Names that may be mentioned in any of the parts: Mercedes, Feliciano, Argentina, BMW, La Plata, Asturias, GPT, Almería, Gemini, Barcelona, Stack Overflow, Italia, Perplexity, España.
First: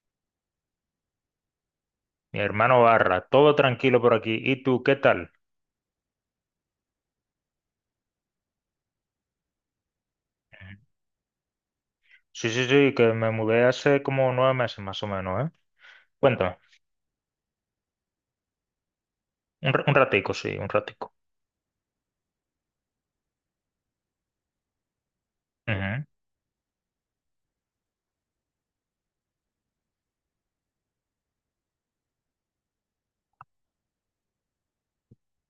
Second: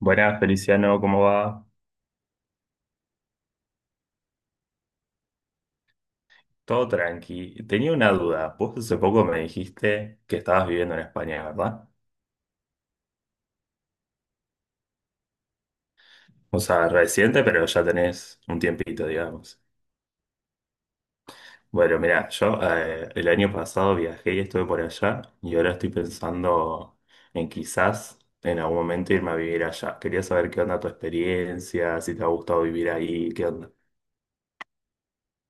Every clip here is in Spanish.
Buenas, Feliciano, ¿cómo va? Mi hermano Barra, todo tranquilo por aquí. ¿Y tú, qué tal? Todo tranqui. Tenía una duda. Vos hace poco me dijiste que estabas Ujú. viviendo en España, ¿verdad? Sí, sí, sí, que me mudé hace como 9 meses más o menos, ¿eh? Cuéntame. O sea, reciente, pero ya tenés un tiempito, digamos. Un ratico, sí, un ratico. Bueno, mirá, yo el año pasado viajé y estuve por allá y ahora estoy Ujú. pensando en quizás en algún momento irme a vivir allá. Quería saber qué onda tu experiencia, si te ha gustado vivir ahí, qué onda.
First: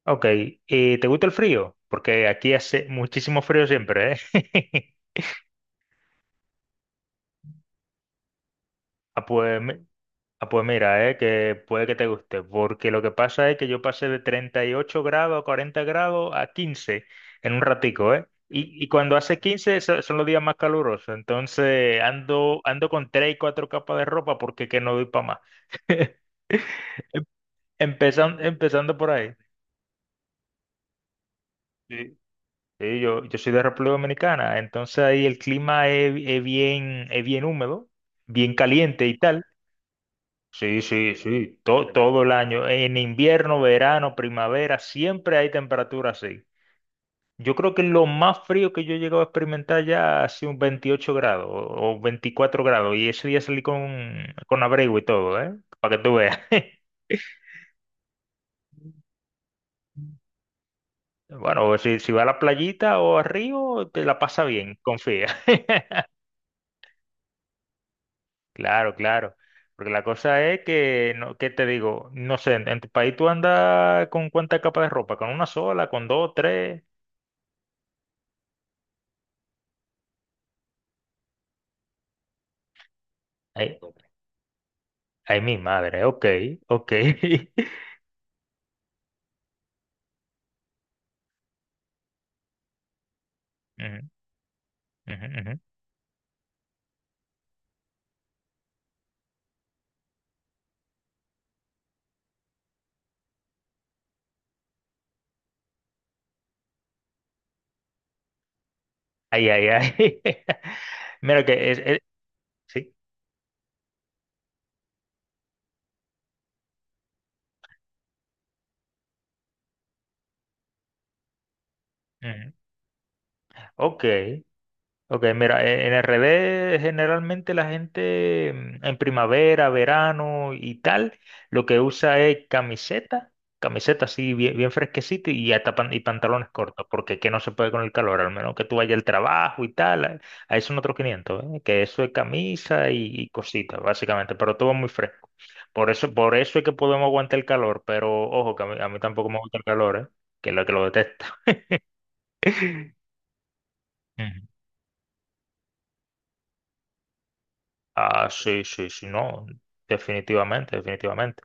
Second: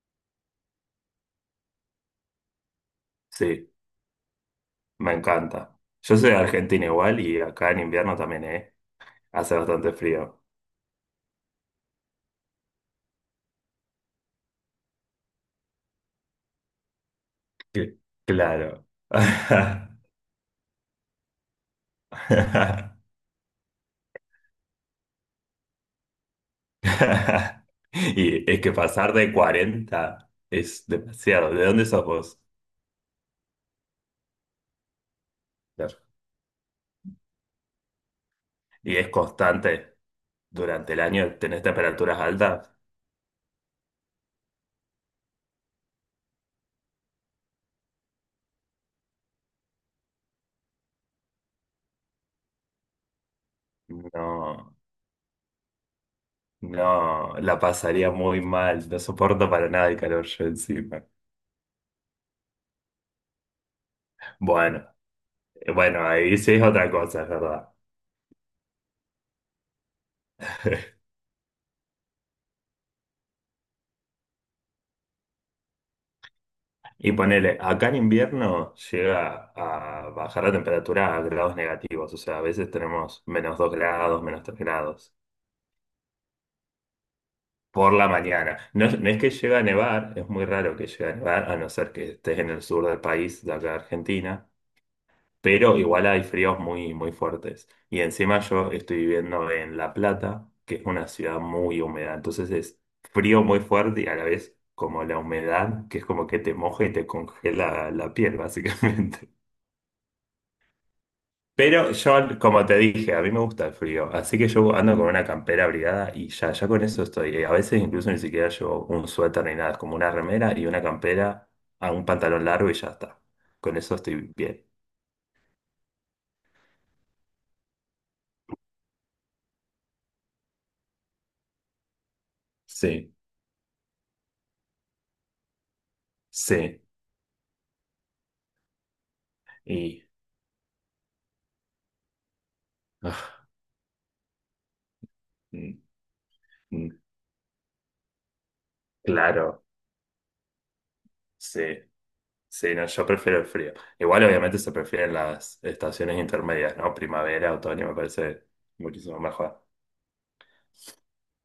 Ok, ¿y te gusta el frío? Porque aquí hace muchísimo frío Sí, siempre, ¿eh? me encanta. Yo soy de Argentina igual y acá en invierno también, ¿eh? Ah, Hace pues mi- bastante frío. Ah, pues mira, que puede que te guste, porque lo que pasa es que yo pasé de 38 grados a 40 grados a 15 en un Cl- ratico, ¿eh? Y, Claro. y cuando hace 15 son los días más calurosos, entonces ando, con 3 y 4 capas de ropa porque que no doy para más. Empezando, Y es que empezando por pasar de ahí. 40 es demasiado. ¿De dónde sos Sí. vos? Sí, yo soy de República Dominicana, entonces ahí el clima Claro. es bien húmedo, bien Y caliente es y tal. constante. Sí, Durante el sí, año sí, tenés to- temperaturas todo el año, altas. en invierno, verano, primavera, siempre hay temperatura así. Yo creo que lo más frío que yo he llegado a experimentar ya ha sido un 28 grados o 24 grados y ese día salí con No, abrigo y todo, ¿eh? Para que tú veas. no, la pasaría muy mal. No soporto para nada el calor yo encima. Bueno, si va a la playita o a río, te la pasa bien, Bueno, confía. Bueno, ahí sí es otra cosa, es verdad. Claro, claro. Porque la cosa es que, no, ¿qué te digo? No sé, en tu país tú andas con cuánta capa de ropa, con una sola, con dos, tres. Y ponele, acá en invierno llega a bajar la temperatura a grados negativos, o sea, a veces tenemos menos dos Ay, grados, -3 grados ay, mi madre, ok, ok. por la mañana. No, es no es que llega a nevar, es muy raro que llegue a nevar, a no ser que estés en el sur del país, de acá de Ujú, Argentina, ujú, ujú. pero igual hay fríos muy, muy fuertes. Y encima yo estoy viviendo en La Plata, que es una ciudad muy húmeda, entonces es frío muy fuerte y a la vez como la humedad, que es como que te moja y te congela la piel, básicamente. Ay, ay, ay. Mira que Pero es- yo, como te Sí. dije, a mí me gusta el frío, así que yo ando con una campera abrigada y ya, ya con eso estoy. A veces incluso ni siquiera llevo un suéter ni nada, es como una remera y una campera a un pantalón Ujú. largo y ya está. Con eso Ok, estoy bien. Ok, mira, en el revés generalmente la gente, en primavera, verano y tal, lo que usa es Sí, camiseta, camiseta así bien, bien fresquecita y hasta y pantalones sí. cortos, porque que no se puede con el calor, al menos que tú vayas al trabajo y tal, Y ahí son otros 500, ¿eh? Que eso es camisa y ah, cositas, básicamente, pero todo muy fresco. mm, Por eso es que mm, podemos aguantar el calor, pero ojo, que a mí tampoco me gusta el claro, calor, ¿eh? Que lo detesto. sí, sí, no, yo prefiero el frío. Igual Ujú. obviamente se prefieren las estaciones intermedias, ¿no? Primavera, otoño, me Ah, parece sí, sí, sí, muchísimo no, mejor. definitivamente, definitivamente.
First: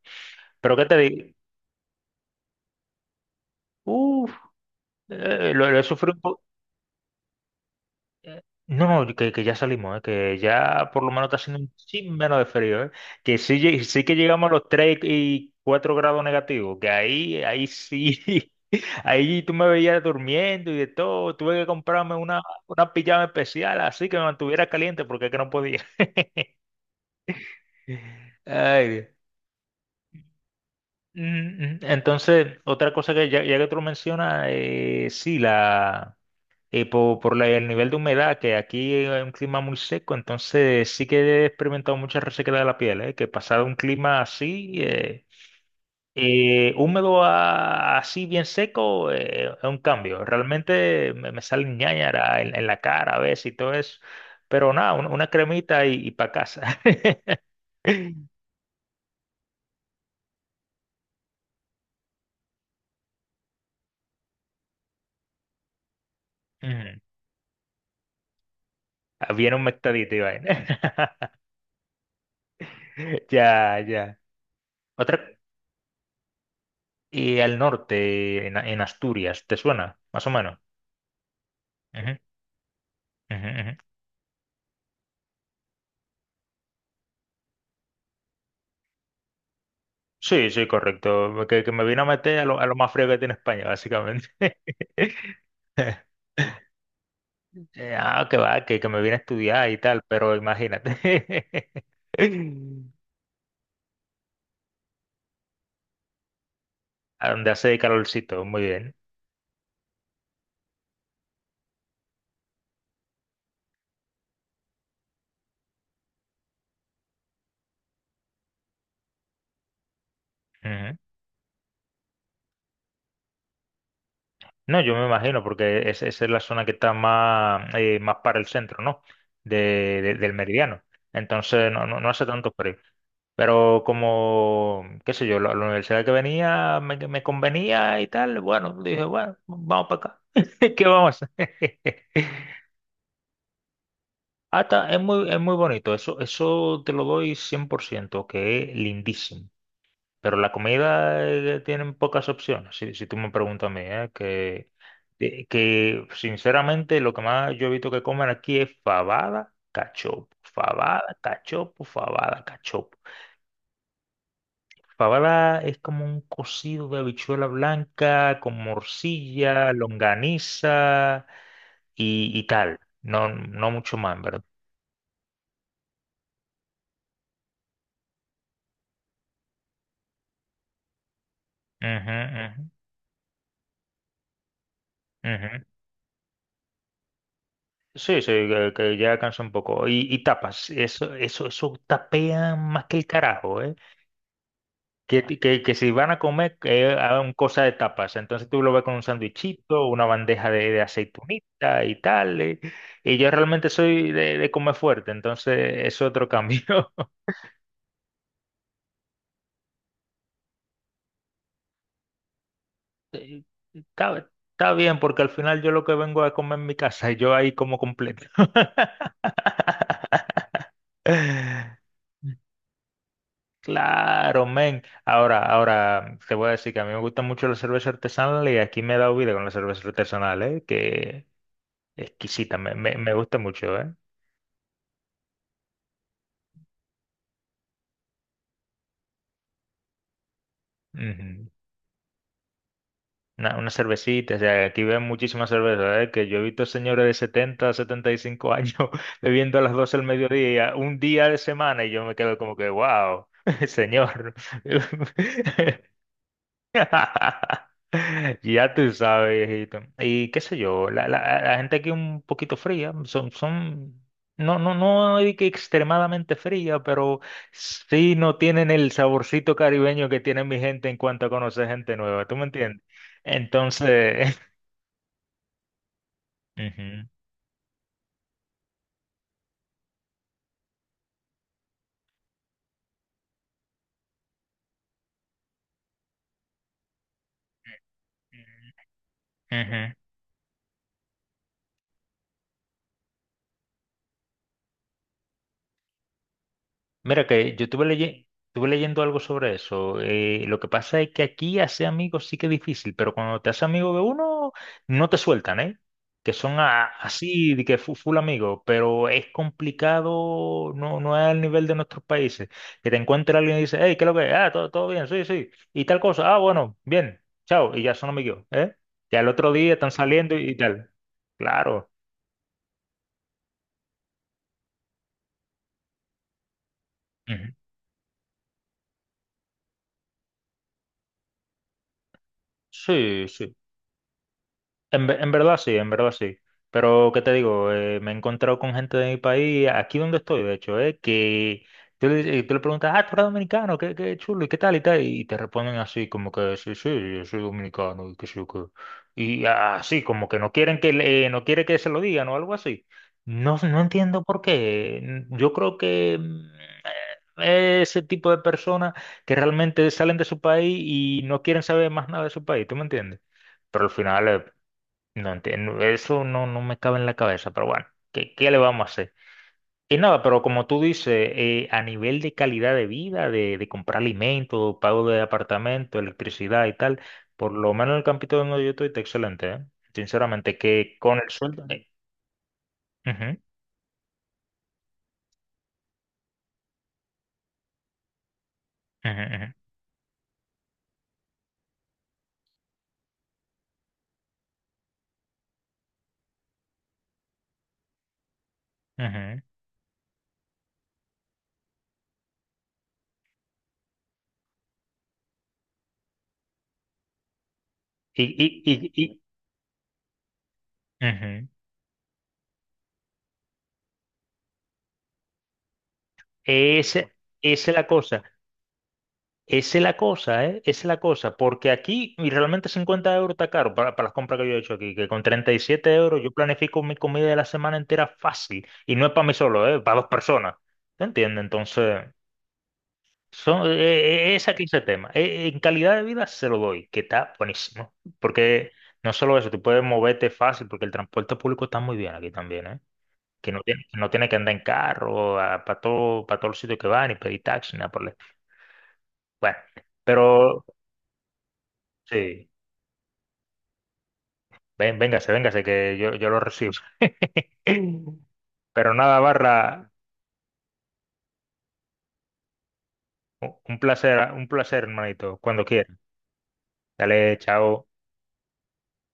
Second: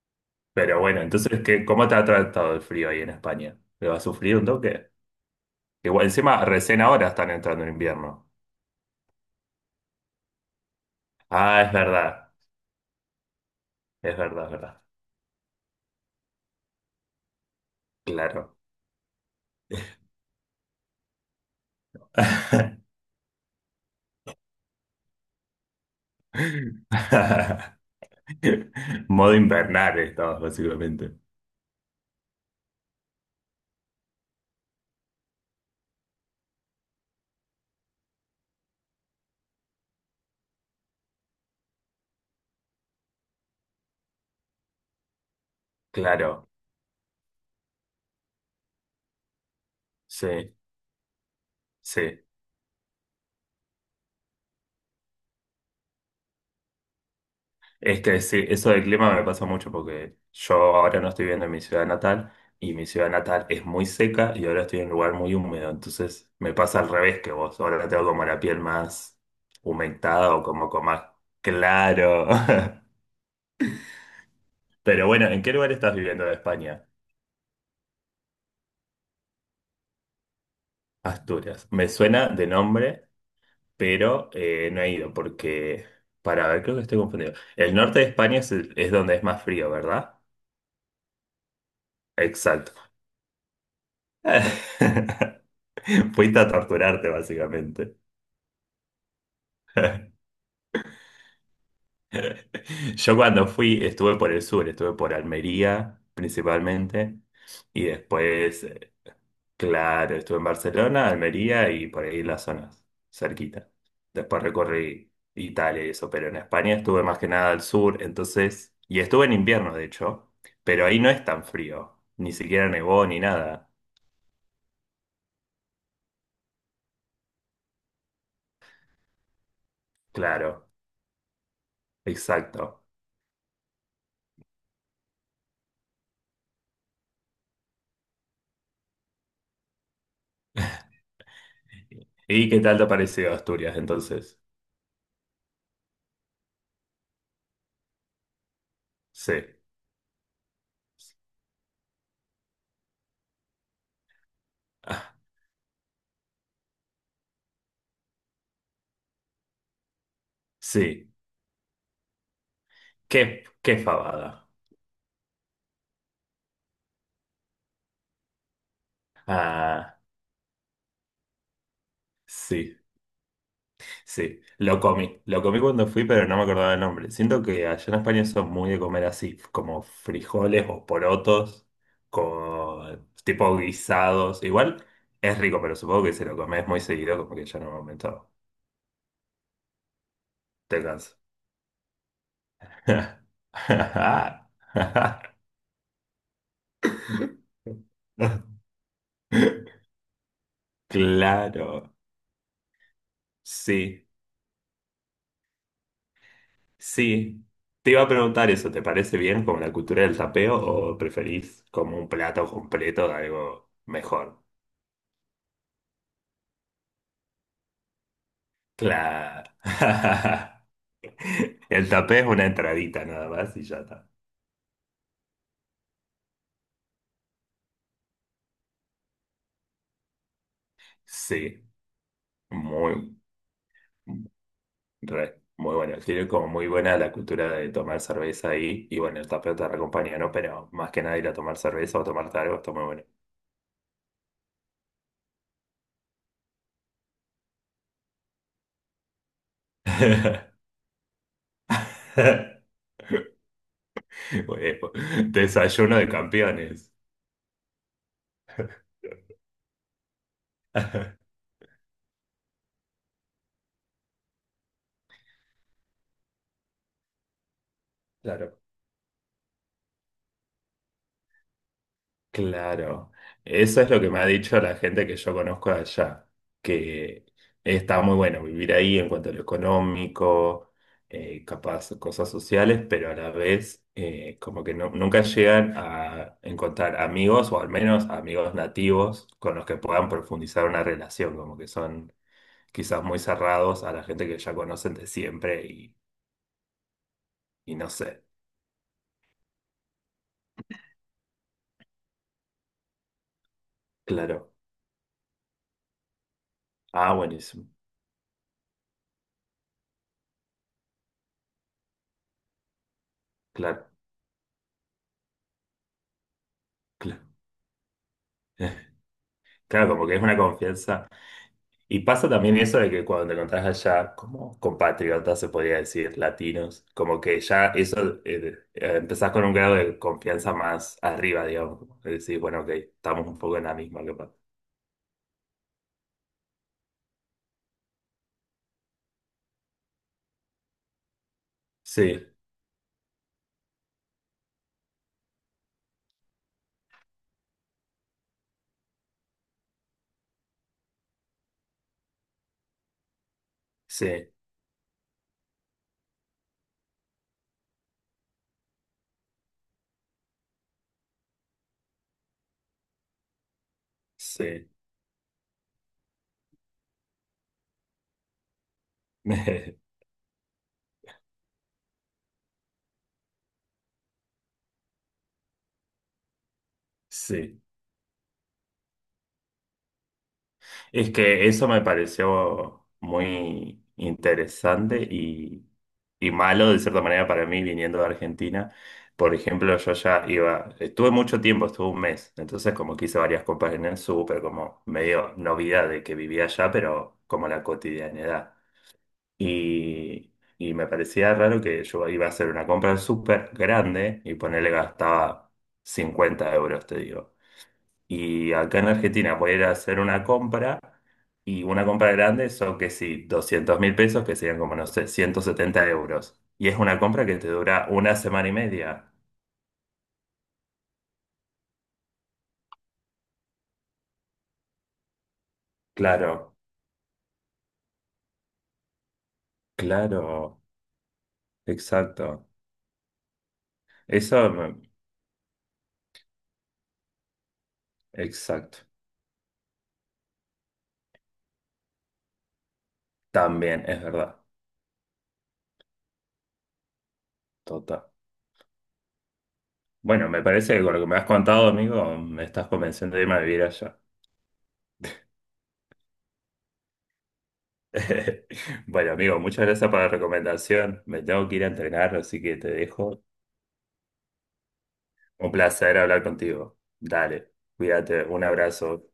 Pero Pero ¿qué te bueno, digo? entonces, ¿qué, cómo te ha tratado el frío ahí en España? ¿Lo has Uf, sufrido un toque? Lo he Igual, sufrido un poco. encima, recién ahora están entrando en invierno. No, no, que ya salimos, que ya por lo menos está haciendo Ah, es un chin verdad, menos de frío, que sí, sí que es verdad, llegamos es a los verdad. 3 y 4 grados negativos, que ahí, ahí sí, Claro. ahí tú me veías durmiendo y de todo, tuve que comprarme una pijama especial así que me mantuviera caliente porque es que no podía. Ay, Dios. Modo invernal estamos, básicamente. Mm, Entonces, otra cosa que ya que tú lo mencionas, sí, por, el nivel de humedad, que aquí es un clima muy seco, entonces sí que he experimentado mucha resequedad de la piel, que pasado un clima así, Claro, húmedo así bien seco, es un cambio. sí, Realmente me salen sí. ñáñaras en la cara a veces y todo eso, pero nada, una cremita y, para casa. Es que sí, eso del clima me pasa mucho porque yo ahora no estoy viviendo en mi ciudad natal y mi ciudad natal es muy seca y ahora estoy en un lugar muy húmedo. Entonces me pasa al Ujú. revés que vos. Ahora tengo como la piel más Bien humectadita y humectada o como vaina. con más claro. Ya, ya. Pero Otra, bueno, ¿en qué lugar estás viviendo de España? y al norte, en Asturias, ¿te suena? Más o menos. Asturias. Me Ujú, suena de nombre, ujú, ujú. pero no he ido porque, para ver, creo que estoy confundido. El norte de España es, es donde es más frío, ¿verdad? Sí, sí, correcto. Que me vino a meter a Exacto. lo más frío que tiene España, básicamente. Fuiste a torturarte, básicamente. Ah, que va, que me vine a estudiar y tal, pero imagínate. Yo cuando fui, estuve por el sur, estuve por Almería principalmente, A donde hace y calorcito, muy después, bien. claro, estuve en Barcelona, Almería y por ahí las zonas cerquita. Después recorrí Italia y eso, pero en España estuve más que nada al sur, entonces, y estuve en invierno, de hecho, pero Ujú. ahí no es tan frío, ni siquiera nevó ni nada. No, yo me imagino, porque esa es la zona que está más, más para el centro, ¿no? Del Claro, meridiano. Entonces, no, no, no hace tanto frío. exacto. Pero como, qué sé yo, la universidad que venía me convenía y tal, bueno, dije, bueno, vamos para acá. ¿Qué vamos a hacer? ¿Y qué tal te pareció Asturias entonces? Hasta es muy bonito, eso te lo doy 100 % que es Sí. lindísimo. Pero la comida tienen pocas opciones, si tú me preguntas a mí, ¿eh? Que, Ah, de- que sinceramente lo que más yo he visto que comen aquí es fabada, cachopo, sí, fabada, cachopo, fabada, cachopo. qué fabada. Fabada es como un cocido de habichuela blanca con morcilla, Ah, longaniza y sí, tal. No, no mucho más, en sí. ¿verdad? Lo comí cuando fui, pero no me acordaba el nombre. Siento que allá en España son muy de comer así, como frijoles o porotos, Ujú, con tipo guisados. Igual es ujú, rico, ujú. pero supongo que si lo comes muy seguido, como que ya en un Sí, momento sí, que ya cansa un poco. Y tapas, te eso, cansas. eso, eso tapean más que el carajo, ¿eh? Que, que, que si van a comer, que hagan cosa de tapas. Entonces tú lo ves con un sandwichito, una bandeja de Claro, aceitunita y tal. Y yo realmente sí. soy de comer fuerte, entonces es otro cambio. Sí, te iba a preguntar eso, ¿te parece bien como la cultura del tapeo o preferís como un plato completo de eh, algo Está, mejor? está bien, porque al final yo lo que vengo a comer en mi casa y yo ahí como completo. Claro. El tapeo es una entradita nada más y ya está. Claro, men. Ahora, ahora te voy a decir que a mí me gusta mucho la cerveza artesanal y aquí me he dado vida con la cerveza artesanal, ¿eh? Que Sí, exquisita, me muy, gusta mucho. re, muy bueno. Tiene como muy buena la cultura de tomar cerveza ahí y bueno, el tapeo te acompaña, ¿no? Pero más que nada ir a Ujú. tomar cerveza o tomarte algo está muy bueno. Una cervecita, o sea, aquí ven muchísimas cervezas, ¿eh? Que yo he visto señores de setenta y cinco años bebiendo a las 12 del mediodía, un día de semana, y yo me quedo como que, wow, señor. Bueno, desayuno de campeones. Ya tú sabes, hijito. Y qué sé yo, la gente aquí un poquito fría, son, no, no, no hay que extremadamente fría, pero sí no Claro. tienen el saborcito caribeño que tiene mi gente en cuanto a conocer gente nueva, ¿tú me entiendes? Claro, eso es lo que me ha Entonces. dicho la gente que yo conozco de allá, Ujú, que está muy bueno vivir ahí en cuanto a lo económico, capaz cosas sociales, pero a la vez como que nunca llegan a encontrar amigos o al menos amigos nativos con los que ujú. puedan profundizar una relación, como que son quizás muy cerrados a la gente que ya conocen de siempre Mira que yo y estuve, no sé, leye- estuve leyendo algo sobre eso. Lo que pasa es que aquí hacer amigos sí que es difícil, pero cuando te haces amigo de uno, claro, no te sueltan, ¿eh? Que son a- ah, así, de buenísimo, que full amigo, pero es complicado, no, no es al nivel de nuestros países. Que te encuentre alguien y dice, claro, hey, ¿qué es lo que es? Ah, todo, todo bien, sí, sí. Y tal cosa, ah, bueno, bien, claro, chao, y ya son amigos, ¿eh? Ya el otro día claro, están como que es saliendo una y tal. confianza. Claro. Y pasa también eso de que cuando te encontrás allá, como compatriotas, se podría decir, latinos, como que Ujú. ya eso, empezás con un grado de confianza más arriba, digamos. Como que decís, bueno, ok, Sí, estamos un sí. poco en la misma, capaz. En verdad sí, en verdad sí. Pero, ¿qué te digo? Me he encontrado con gente de mi país, aquí donde estoy, de hecho, que tú Sí, le, eh, tú le preguntas, ah, tú eres dominicano, qué chulo, y qué tal, y tal, y te responden así, como que sí, sí, yo soy dominicano, y qué sé yo qué. Y así, como que no quieren que no quiere que se lo digan o algo así. No, no entiendo sí, por qué. Yo creo que ese tipo de personas que realmente salen de su país y no quieren saber más nada de su país, ¿tú me entiendes? Pero al final, sí, no entiendo, eso no, no me cabe en la cabeza, pero bueno, ¿qué le vamos a hacer? Y nada, pero como tú dices, a nivel de calidad de vida, de comprar alimentos, pago de apartamento, electricidad y tal, por sí. lo menos el campito donde yo estoy está excelente, ¿eh? Sinceramente, que Es con el que sueldo. eso me pareció Ujú, muy interesante y malo de cierta manera para mí viniendo de Argentina. Por ujú, ejemplo, yo ya iba, estuve mucho tiempo, estuve un mes, entonces como que hice varias compras en el súper, como medio novedad de que vivía allá, pero como la cotidianidad. ujú, ujú. Y, y me parecía raro que yo iba a hacer una compra súper grande y ponerle gastaba 50 euros, te digo. Y, Y y, acá en y, y- Argentina voy a ir a hacer una compra Ujú. y una compra grande son que sí, 200.000 pesos, que serían como, no sé, 170 euros. Y es una Ese- compra que te Esa es la dura una cosa. semana y media. Esa es la cosa, ¿eh? Esa es la cosa, porque aquí y realmente 50 € está caro para, las compras que yo he hecho aquí, que con 37 € yo Claro, planifico mi comida de la semana entera fácil, y no es para mí solo, ¿eh? Para dos personas, claro, ¿te entiendes? Entonces, exacto. Es Eso, aquí ese tema. En calidad de vida se lo doy, que está buenísimo, porque exacto. no solo eso, tú puedes moverte fácil, porque el transporte público está muy bien aquí también, ¿eh? Que no tiene, También, que es no tiene que verdad, andar en carro, para todos los sitios que van, y pedir taxi, nada por total. el- Bueno, Bueno, me pero. parece que con lo que me has contado, amigo, me Sí, estás convenciendo de irme a vivir allá. ven, véngase, véngase, que yo lo recibo. Pero Bueno, nada, amigo, Barra, muchas gracias por la recomendación. Me tengo que ir a entrenar, así que te dejo un placer, hermanito, Un cuando quiera. placer hablar contigo. Dale, Dale, chao. cuídate, un abrazo.